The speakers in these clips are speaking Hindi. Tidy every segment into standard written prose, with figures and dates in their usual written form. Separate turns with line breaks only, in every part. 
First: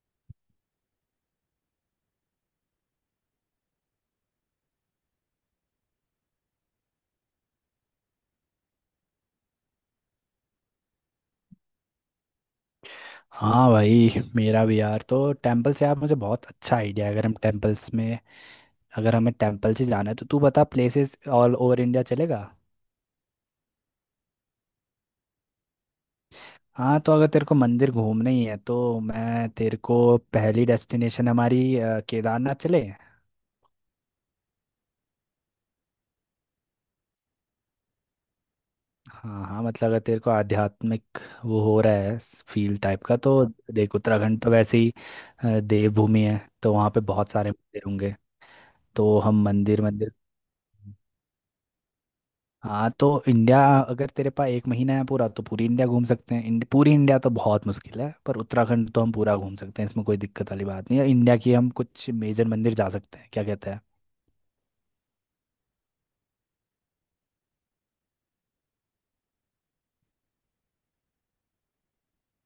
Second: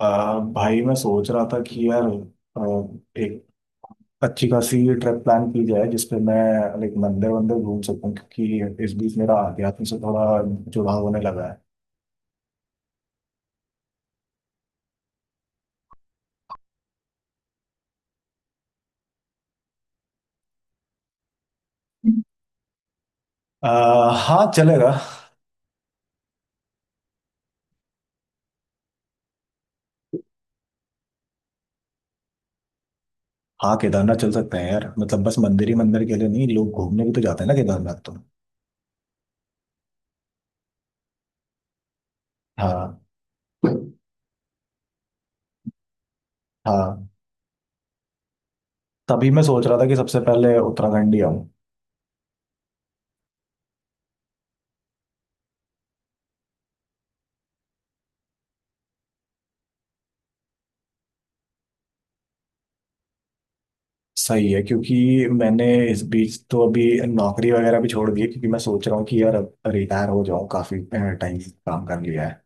भाई मैं सोच रहा था कि यार आ, एक अच्छी खासी ट्रिप प्लान की जाए जिसपे मैं लाइक मंदिर वंदिर घूम सकूं, क्योंकि इस बीच मेरा आध्यात्म से थोड़ा जुड़ाव होने लगा है।
हाँ भाई, मेरा भी यार। तो टेम्पल से आप मुझे बहुत अच्छा आइडिया है। अगर हम टेम्पल्स में अगर हमें टेम्पल से जाना है तो तू बता, प्लेसेस ऑल ओवर इंडिया चलेगा।
हाँ चलेगा।
हाँ, तो अगर तेरे को मंदिर घूमना ही है तो मैं तेरे को पहली डेस्टिनेशन हमारी केदारनाथ चले।
हाँ केदारनाथ चल सकते हैं यार, मतलब बस मंदिर ही मंदिर के लिए नहीं, लोग घूमने भी तो जाते हैं ना केदारनाथ तो।
हाँ हाँ, मतलब अगर तेरे को आध्यात्मिक वो हो रहा है, फील
हाँ
टाइप का, तो देख, उत्तराखंड तो वैसे ही देवभूमि है, तो वहाँ पे
हाँ।
बहुत सारे मंदिर होंगे, तो
तभी मैं
हम
सोच रहा
मंदिर
था कि
मंदिर।
सबसे पहले उत्तराखंड ही आऊं।
हाँ, तो इंडिया अगर तेरे पास एक महीना है पूरा तो पूरी इंडिया घूम सकते हैं, पूरी इंडिया तो बहुत मुश्किल है, पर उत्तराखंड तो हम पूरा घूम सकते हैं, इसमें कोई दिक्कत वाली बात नहीं है। इंडिया की हम कुछ मेजर मंदिर जा सकते हैं, क्या कहते हैं।
सही है, क्योंकि मैंने इस बीच तो अभी नौकरी वगैरह भी छोड़ दी है, क्योंकि मैं सोच रहा हूँ कि यार अब रिटायर हो जाऊँ, काफी टाइम काम कर लिया है।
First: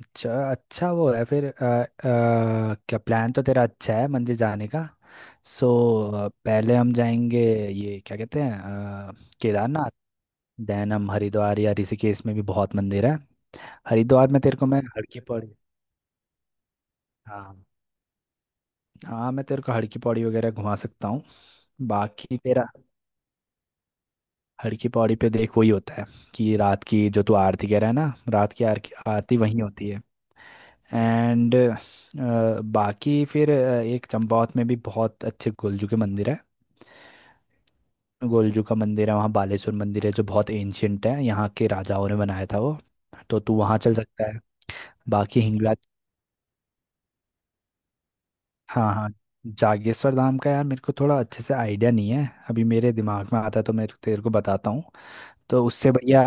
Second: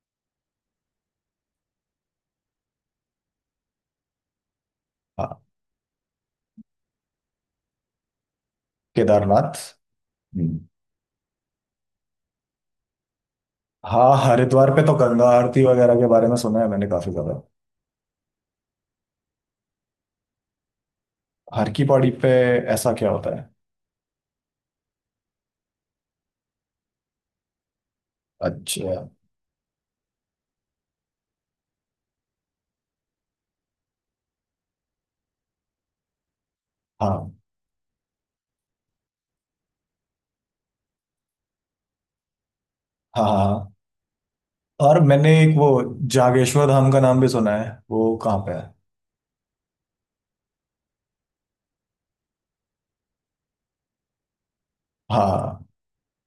अच्छा अच्छा, वो है फिर क्या, प्लान तो तेरा अच्छा है मंदिर जाने का।
हाँ
सो पहले हम जाएंगे, ये क्या कहते हैं, अ,
केदारनाथ।
केदारनाथ।
हम्म।
देन हम हरिद्वार या ऋषिकेश में भी बहुत मंदिर है।
हाँ
हरिद्वार में तेरे को
हरिद्वार
मैं
पे तो
हर की
गंगा
पौड़ी,
आरती वगैरह के बारे में सुना है मैंने काफी ज्यादा।
हाँ हाँ, मैं तेरे को हड़की पौड़ी वगैरह घुमा सकता हूँ,
हर की पौड़ी पे
बाकी तेरा।
ऐसा क्या होता है?
हड़की पौड़ी पे देख वही होता है कि रात की जो तू आरती कह रहा है ना, रात की आरती
अच्छा।
आरती वहीं होती है। एंड बाकी फिर एक चंपावत में भी बहुत अच्छे गोलजू के मंदिर है,
हाँ
गोलजू का मंदिर है। वहाँ बालेश्वर मंदिर है जो बहुत एंशियंट है, यहाँ के राजाओं ने बनाया था वो,
हाँ
तो तू
हाँ।
वहाँ चल सकता है।
और मैंने
बाकी
एक वो
हिंगला।
जागेश्वर धाम का नाम भी सुना है, वो कहाँ पे है?
हाँ हाँ, जागेश्वर धाम का यार मेरे को थोड़ा अच्छे से आइडिया नहीं है, अभी मेरे दिमाग में आता है तो मैं तेरे को बताता हूँ।
हाँ।
तो उससे बढ़िया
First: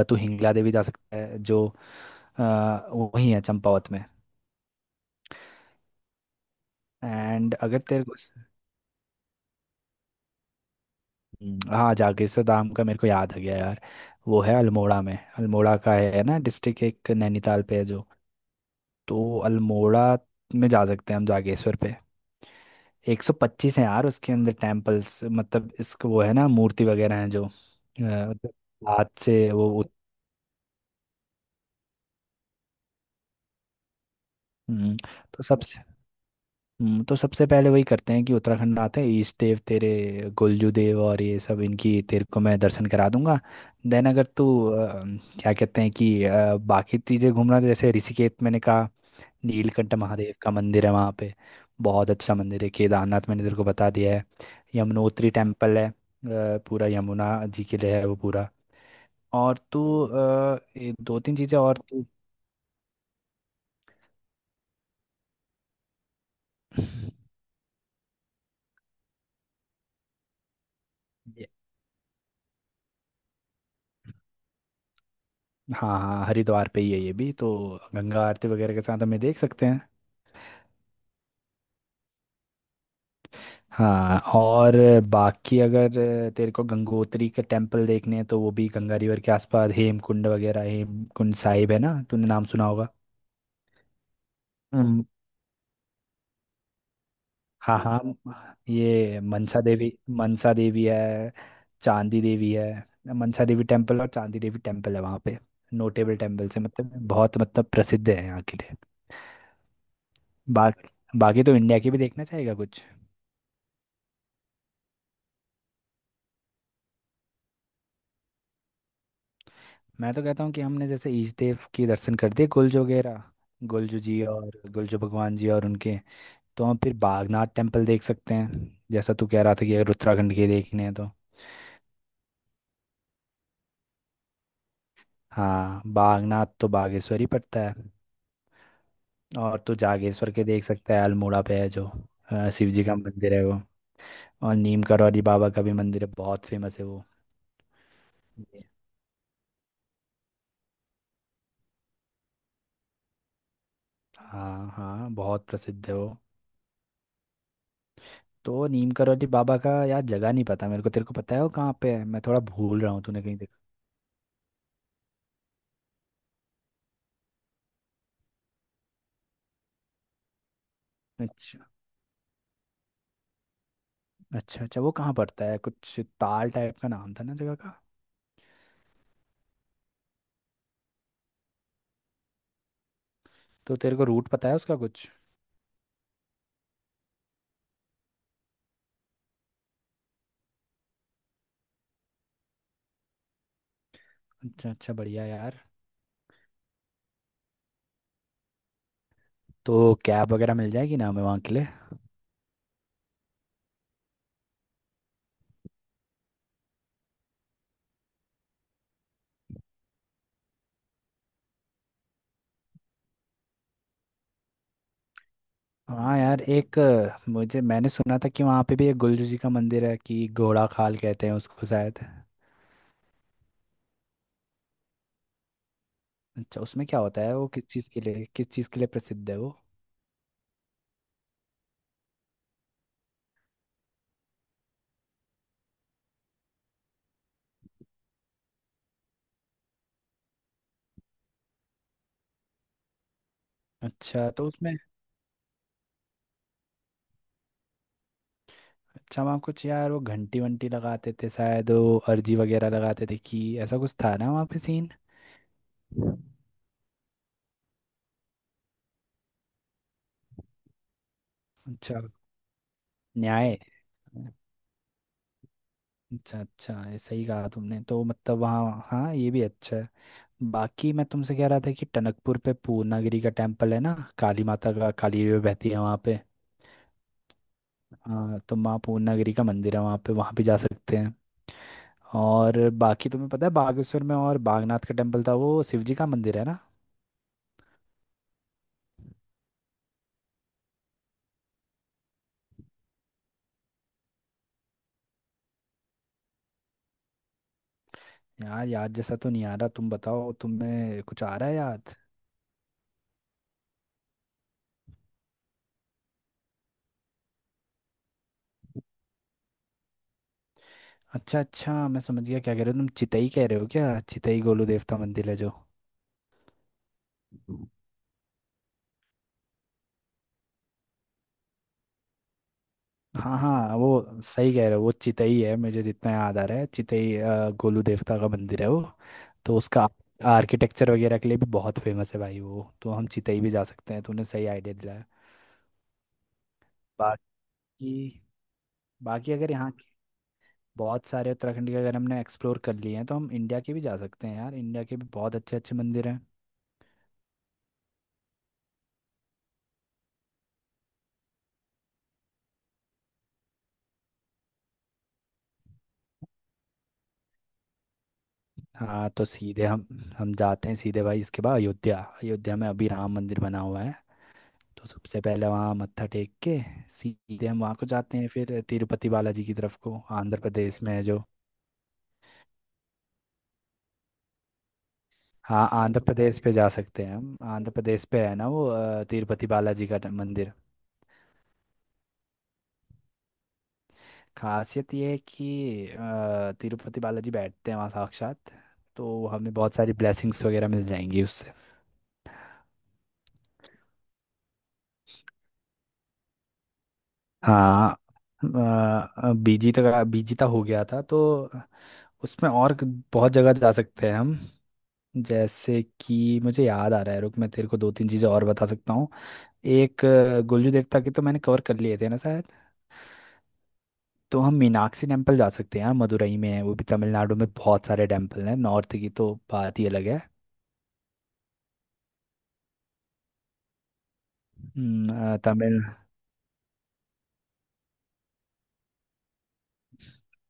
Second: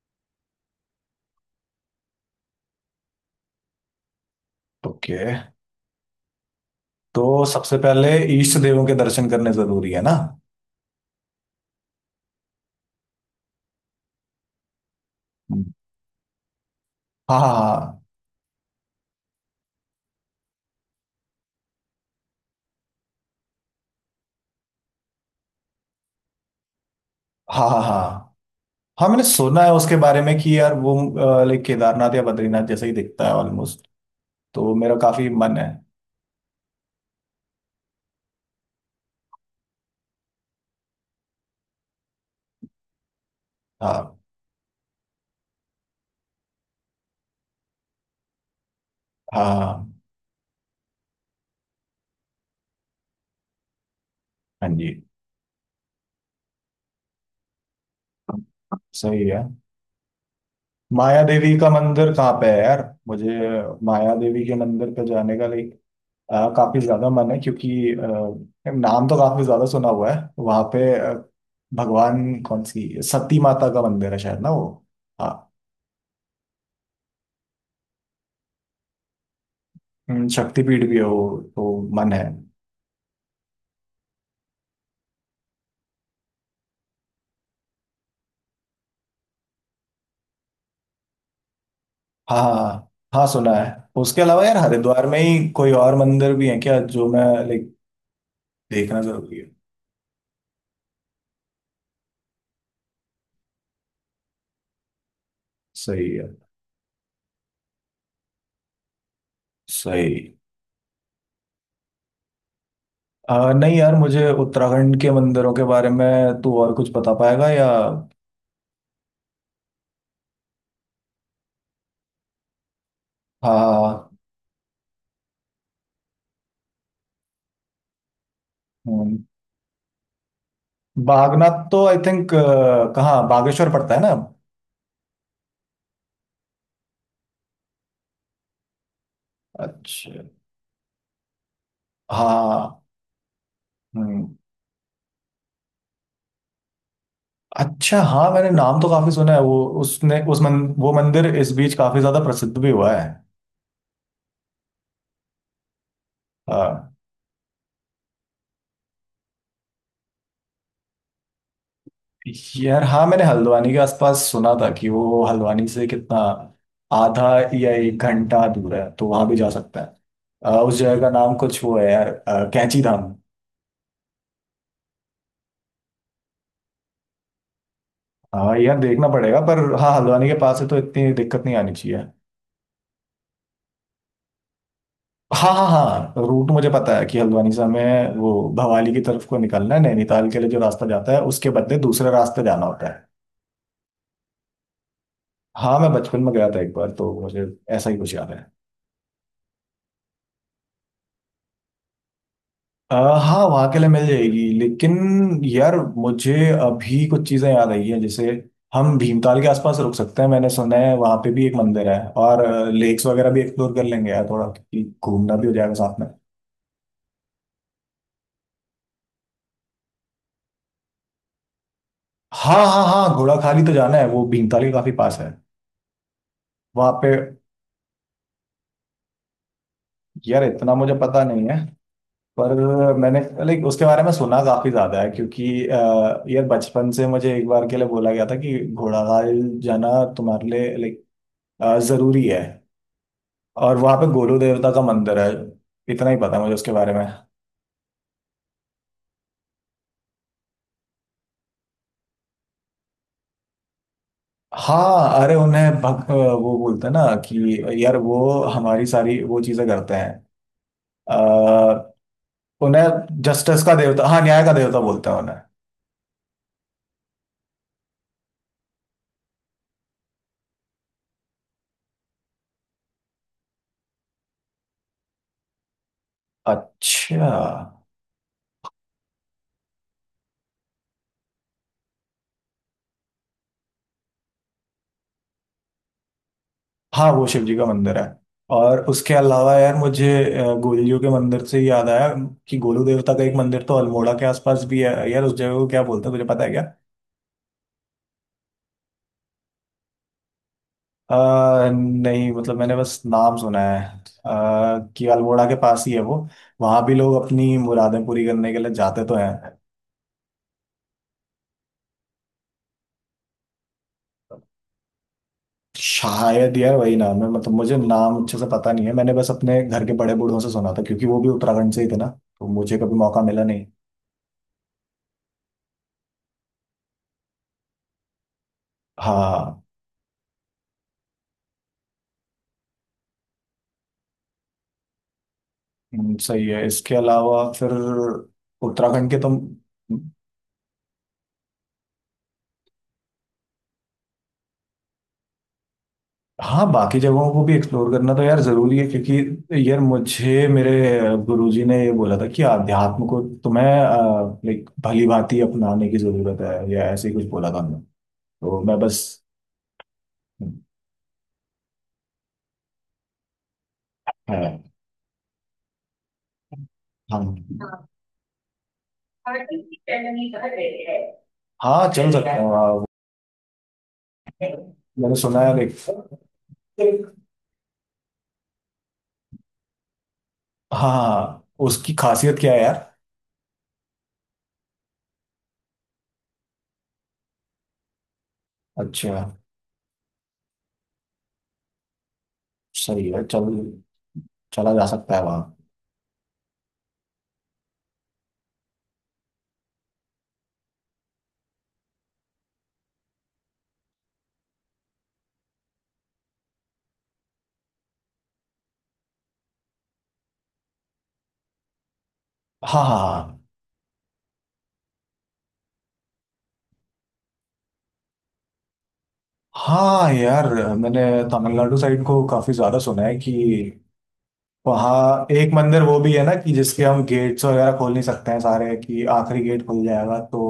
तू हिंगला देवी जा सकता है जो वहीं है चंपावत में।
ओके। तो
एंड
सबसे
अगर तेरे
पहले
को
ईष्ट देवों के दर्शन करने जरूरी है ना।
हाँ, जागेश्वर धाम का मेरे को याद आ गया यार। वो है अल्मोड़ा में,
हम्म।
अल्मोड़ा का है ना, डिस्ट्रिक्ट एक
हाँ हाँ
नैनीताल पे है
हाँ।
जो। तो अल्मोड़ा में जा सकते हैं हम जागेश्वर पे, 125 हैं यार उसके अंदर टेम्पल्स, मतलब इसको वो है ना, मूर्ति वगैरह हैं जो
हाँ हाँ हाँ।
मतलब
हाँ
हाथ
मैंने
से
सुना है उसके बारे में कि यार वो लाइक केदारनाथ या बद्रीनाथ जैसा ही दिखता है ऑलमोस्ट, तो मेरा
हम्म,
काफी
तो
मन है।
सबसे तो सबसे पहले वही करते हैं कि उत्तराखंड आते हैं, ईष्ट देव तेरे, गोलजू देव और ये सब, इनकी तेरे को मैं दर्शन करा दूंगा। देन
हाँ
अगर तू क्या कहते हैं कि बाकी चीज़ें घूमना, जैसे ऋषिकेश मैंने कहा,
हाँ
नीलकंठ
हाँ।
महादेव का मंदिर है वहाँ पे, बहुत अच्छा मंदिर है। केदारनाथ मैंने तेरे को बता दिया है।
हाँ जी।
यमुनोत्री टेम्पल है पूरा यमुना जी के लिए है वो पूरा।
सही है।
और तू ये दो
माया
तीन
देवी
चीज़ें
का
और।
मंदिर कहाँ पे है यार? मुझे माया देवी के मंदिर पे जाने का लाइक काफी ज्यादा मन है, क्योंकि नाम तो काफी ज्यादा सुना हुआ है वहाँ पे
तू,
भगवान कौन सी सती माता का मंदिर है शायद ना वो। हाँ।
हाँ हाँ, हरिद्वार पे ही है ये भी तो, गंगा आरती वगैरह के साथ हमें देख सकते हैं।
शक्तिपीठ भी है वो तो मन है।
हाँ, और बाकी अगर तेरे को गंगोत्री के टेम्पल देखने हैं तो वो भी गंगा रिवर के आसपास, हेमकुंड वगैरह, हेमकुंड साहिब है ना, तूने
हाँ
नाम सुना होगा।
हाँ हाँ, सुना है। उसके अलावा यार
हम्म,
हरिद्वार में ही कोई और मंदिर भी है क्या जो मैं लाइक
हाँ हाँ,
देखना
ये
जरूरी है?
मनसा देवी, मनसा देवी है, चांदी देवी है। मनसा देवी टेम्पल और चांदी देवी टेम्पल है वहाँ पे,
सही
नोटेबल
है।
टेम्पल से मतलब बहुत, मतलब प्रसिद्ध है यहाँ के लिए।
सही।
बाकी बाकी तो इंडिया की भी देखना चाहेगा कुछ।
नहीं यार, मुझे उत्तराखंड के मंदिरों के बारे में तू और कुछ बता पाएगा या? हाँ।
मैं तो कहता हूँ कि हमने जैसे ईश देव के दर्शन कर दिए, गुलजो वगैरह,
हाँ,
गुलजू
हाँ।
जी और गुलजू भगवान जी और उनके, तो हम फिर बागनाथ टेम्पल देख सकते हैं, जैसा
हम्म।
तू कह रहा था कि अगर उत्तराखंड के देखने हैं तो।
बागनाथ तो आई थिंक कहाँ बागेश्वर पड़ता है ना।
हाँ, बागनाथ तो बागेश्वर ही पड़ता है। और तो
अच्छा।
जागेश्वर के देख सकता है, अल्मोड़ा पे है जो, शिव
हाँ।
जी का मंदिर है वो।
हम्म।
और नीम करौली बाबा का भी मंदिर है, बहुत फेमस है वो।
अच्छा हाँ मैंने
जी।
नाम तो काफी सुना है, वो उसने उस मन, वो मंदिर इस बीच काफी ज्यादा प्रसिद्ध भी हुआ है।
हाँ हाँ, बहुत प्रसिद्ध है वो।
हाँ।
तो नीम करौली बाबा का यार जगह नहीं पता मेरे को, तेरे को पता है वो कहाँ पे है? मैं थोड़ा
यार
भूल रहा हूँ,
हाँ
तूने
मैंने
कहीं।
हल्द्वानी के आसपास सुना था कि वो हल्द्वानी से कितना आधा या एक घंटा दूर है, तो वहां भी जा सकते हैं। उस जगह का नाम
अच्छा।
कुछ वो है यार कैंची धाम।
अच्छा अच्छा, वो कहाँ पड़ता है, कुछ ताल टाइप का नाम था ना जगह का।
हाँ यार देखना पड़ेगा, पर हाँ हल्द्वानी के पास है तो इतनी दिक्कत नहीं आनी चाहिए।
तो तेरे को रूट पता है उसका कुछ?
हाँ हाँ हाँ रूट मुझे पता है कि हल्द्वानी से हमें वो भवाली की तरफ को निकलना है, नैनीताल के लिए जो रास्ता जाता है उसके बदले दूसरे रास्ते जाना होता है।
अच्छा अच्छा, बढ़िया यार।
हाँ मैं बचपन में गया था एक बार, तो मुझे ऐसा ही कुछ याद है।
तो कैब वगैरह मिल जाएगी ना हमें वहाँ के लिए?
अ, हाँ वहाँ के लिए मिल जाएगी, लेकिन यार मुझे अभी कुछ चीज़ें याद आई हैं, जैसे हम भीमताल के आसपास रुक सकते हैं, मैंने सुना है वहाँ पे भी एक मंदिर है। और लेक्स वगैरह भी एक्सप्लोर कर लेंगे यार थोड़ा, क्योंकि घूमना भी हो जाएगा साथ में।
हाँ यार, एक मुझे, मैंने सुना था कि वहाँ पे भी एक गुलजू जी का मंदिर है कि घोड़ा खाल कहते हैं उसको शायद।
हाँ हाँ हाँ घोड़ाखाली तो जाना है, वो भीमताल के काफ़ी पास है।
अच्छा, उसमें
वहाँ
क्या
पे
होता है, वो किस चीज़ के लिए, प्रसिद्ध है वो।
यार इतना मुझे पता नहीं है, पर मैंने लाइक उसके बारे में सुना काफ़ी ज़्यादा है, क्योंकि यार बचपन से मुझे एक बार के लिए बोला गया था कि घोड़ाखाल जाना तुम्हारे लिए लाइक ज़रूरी है। और वहां पे
अच्छा,
गोलू
तो
देवता
उसमें।
का मंदिर है। इतना ही पता है मुझे उसके बारे में।
अच्छा, वहाँ कुछ यार, वो घंटी वंटी लगाते थे शायद, वो अर्जी वगैरह लगाते थे कि, ऐसा कुछ था ना वहाँ पे सीन।
हाँ अरे उन्हें भग, वो बोलते हैं ना कि यार वो हमारी सारी वो चीजें करते हैं। अ,
अच्छा।
उन्हें
न्याय।
जस्टिस का देवता, हाँ न्याय का देवता बोलते हैं उन्हें।
अच्छा अच्छा, ये सही कहा तुमने, तो मतलब वहाँ, हाँ, ये भी अच्छा है। बाकी मैं तुमसे कह रहा था कि टनकपुर पे पूर्णागिरी का टेम्पल है ना, काली माता का, काली रिवर बहती है वहाँ पे।
अच्छा।
हाँ तो माँ पूर्णागिरी का मंदिर है वहाँ पे, वहाँ भी जा सकते हैं। और बाकी तुम्हें पता है बागेश्वर में, और बागनाथ का टेम्पल था वो, शिव जी का मंदिर है ना।
हाँ वो शिव जी का मंदिर है। और उसके अलावा यार मुझे गोलू जी के मंदिर से ही याद आया कि गोलू देवता का एक मंदिर तो अल्मोड़ा के आसपास भी है यार, उस जगह को क्या बोलते हैं तुझे पता है क्या?
यार, याद जैसा तो नहीं आ रहा, तुम बताओ तुम्हें कुछ आ रहा है याद?
नहीं मतलब मैंने बस नाम सुना है कि अल्मोड़ा के पास ही है वो। वहां भी लोग अपनी मुरादें पूरी करने के लिए जाते तो हैं।
अच्छा अच्छा, मैं समझ गया क्या कह रहे हो तुम, चितई कह रहे हो क्या, चितई गोलू देवता मंदिर है जो।
शायद यार वही नाम है, मतलब मुझे नाम अच्छे से पता नहीं है, मैंने बस अपने घर के बड़े बूढ़ों से सुना था क्योंकि वो भी उत्तराखंड से ही थे ना, तो मुझे कभी मौका
हाँ
मिला नहीं।
हाँ, वो सही कह रहे हो, वो चितई है, मुझे जितना याद आ रहा है चितई गोलू देवता का मंदिर है वो। तो
हाँ।
उसका आर्किटेक्चर वगैरह के लिए भी बहुत फेमस है भाई वो तो, हम चितई भी जा सकते हैं, तूने सही आइडिया दिलाया।
सही है, इसके अलावा फिर
बाकी
उत्तराखंड के तो।
बाकी अगर यहाँ के बहुत सारे उत्तराखंड के अगर हमने एक्सप्लोर कर लिए हैं तो हम इंडिया के भी जा सकते हैं यार, इंडिया के भी बहुत अच्छे अच्छे मंदिर हैं।
हाँ बाकी जगहों को भी एक्सप्लोर करना तो यार जरूरी है, क्योंकि यार मुझे मेरे गुरुजी ने ये बोला था कि आध्यात्म को तुम्हें लाइक भली भांति अपनाने की जरूरत है या ऐसे ही कुछ बोला था उन्होंने। तो मैं बस
हाँ, तो सीधे हम जाते हैं सीधे भाई, इसके बाद अयोध्या। अयोध्या में अभी राम मंदिर बना हुआ है,
है।
तो सबसे पहले वहाँ मत्था टेक के
हम।
सीधे हम वहाँ को जाते हैं, फिर तिरुपति बालाजी की तरफ को, आंध्र प्रदेश में है जो।
हाँ चल सकते हैं हाँ, वो- मैंने सुना है
हाँ,
लाइक।
आंध्र प्रदेश पे जा सकते हैं हम, आंध्र प्रदेश पे है ना वो तिरुपति बालाजी का मंदिर।
हाँ उसकी खासियत क्या है यार?
खासियत ये है कि तिरुपति बालाजी बैठते हैं वहाँ साक्षात,
अच्छा।
तो हमें बहुत सारी ब्लेसिंग्स वगैरह मिल जाएंगी उससे।
सही है चल। चला जा सकता है वहाँ।
हाँ, बीजी तक हो गया था। तो उसमें और बहुत जगह जा सकते हैं हम। जैसे कि मुझे याद आ रहा है, रुक, मैं तेरे को दो तीन चीज़ें और बता सकता हूँ। एक गुलजू देवता के तो मैंने कवर कर लिए थे ना शायद।
हाँ हाँ हाँ।
तो हम मीनाक्षी टेम्पल जा सकते हैं यार, मदुरई में है वो भी, तमिलनाडु में बहुत सारे टेम्पल हैं, नॉर्थ की तो बात ही अलग
हाँ
है।
यार मैंने तमिलनाडु साइड को काफी ज्यादा सुना है कि वहाँ
अ,
एक
तमिल
मंदिर वो भी है ना कि जिसके हम गेट्स वगैरह खोल नहीं सकते हैं सारे, कि आखिरी गेट खुल जाएगा तो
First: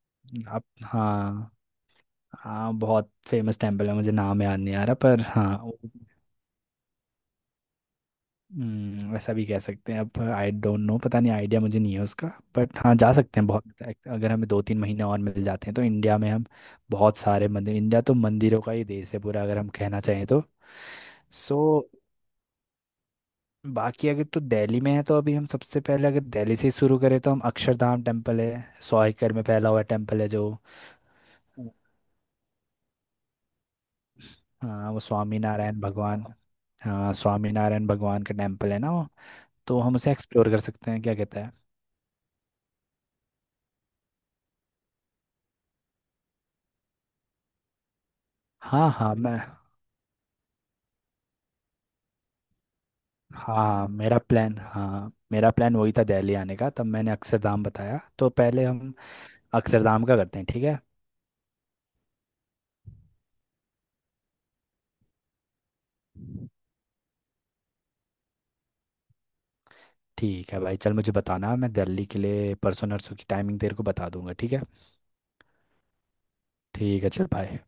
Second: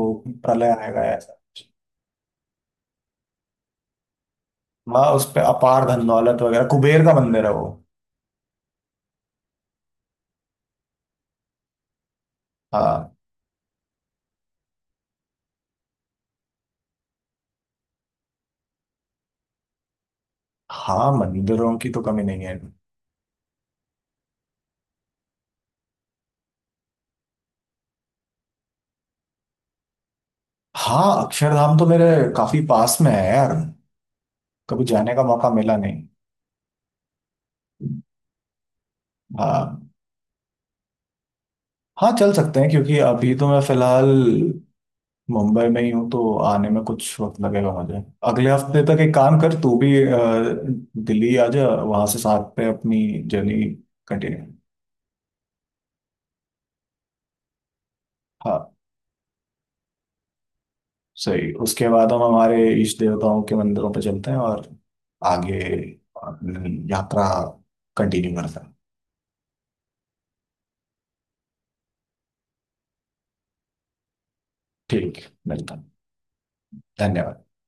अब,
प्रलय आएगा ऐसा।
हाँ हाँ, बहुत फेमस टेम्पल है, मुझे नाम याद नहीं आ रहा
वहाँ
पर
उस पे
हाँ।
अपार धन दौलत वगैरह, कुबेर का मंदिर है वो।
वैसा भी कह सकते हैं। अब आई डोंट नो, पता नहीं, आइडिया मुझे नहीं है उसका। बट हाँ,
हाँ।
जा सकते हैं बहुत। Like, अगर हमें दो तीन महीने और मिल जाते हैं तो इंडिया में हम बहुत सारे मंदिर, इंडिया तो मंदिरों का ही देश है पूरा, अगर हम कहना चाहें तो।
हाँ मंदिरों की
सो
तो कमी नहीं है।
बाकी, अगर तो दिल्ली में है तो अभी, हम सबसे पहले अगर दिल्ली से ही शुरू करें, तो हम अक्षरधाम टेम्पल है, सौ एकड़ में फैला हुआ टेम्पल है जो।
हाँ अक्षरधाम तो मेरे काफी पास में है यार, कभी
हाँ, वो
जाने का
स्वामी
मौका मिला
नारायण
नहीं।
भगवान, हाँ स्वामी नारायण भगवान का टेम्पल है ना वो, तो
हाँ।
हम उसे एक्सप्लोर कर सकते हैं, क्या कहता है।
हाँ चल सकते हैं, क्योंकि अभी तो मैं फिलहाल मुंबई में ही हूँ, तो आने में कुछ वक्त लगेगा मुझे। अगले हफ्ते
हाँ
तक एक
हाँ मैं,
काम कर, तू भी दिल्ली आ जा, वहां से साथ पे अपनी जर्नी कंटिन्यू।
मेरा प्लान वही था दिल्ली आने का, तब मैंने अक्षरधाम बताया, तो पहले
हाँ।
हम अक्षरधाम का करते हैं, ठीक है।
सही, उसके बाद हम हमारे इष्ट देवताओं के मंदिरों पर चलते हैं और आगे अपनी यात्रा कंटिन्यू करते हैं।
ठीक है भाई चल, मुझे बताना, मैं दिल्ली के लिए परसों नरसों की टाइमिंग तेरे को बता दूंगा, ठीक है।
ठीक। मिलता है।
ठीक है, चल
धन्यवाद।
भाई।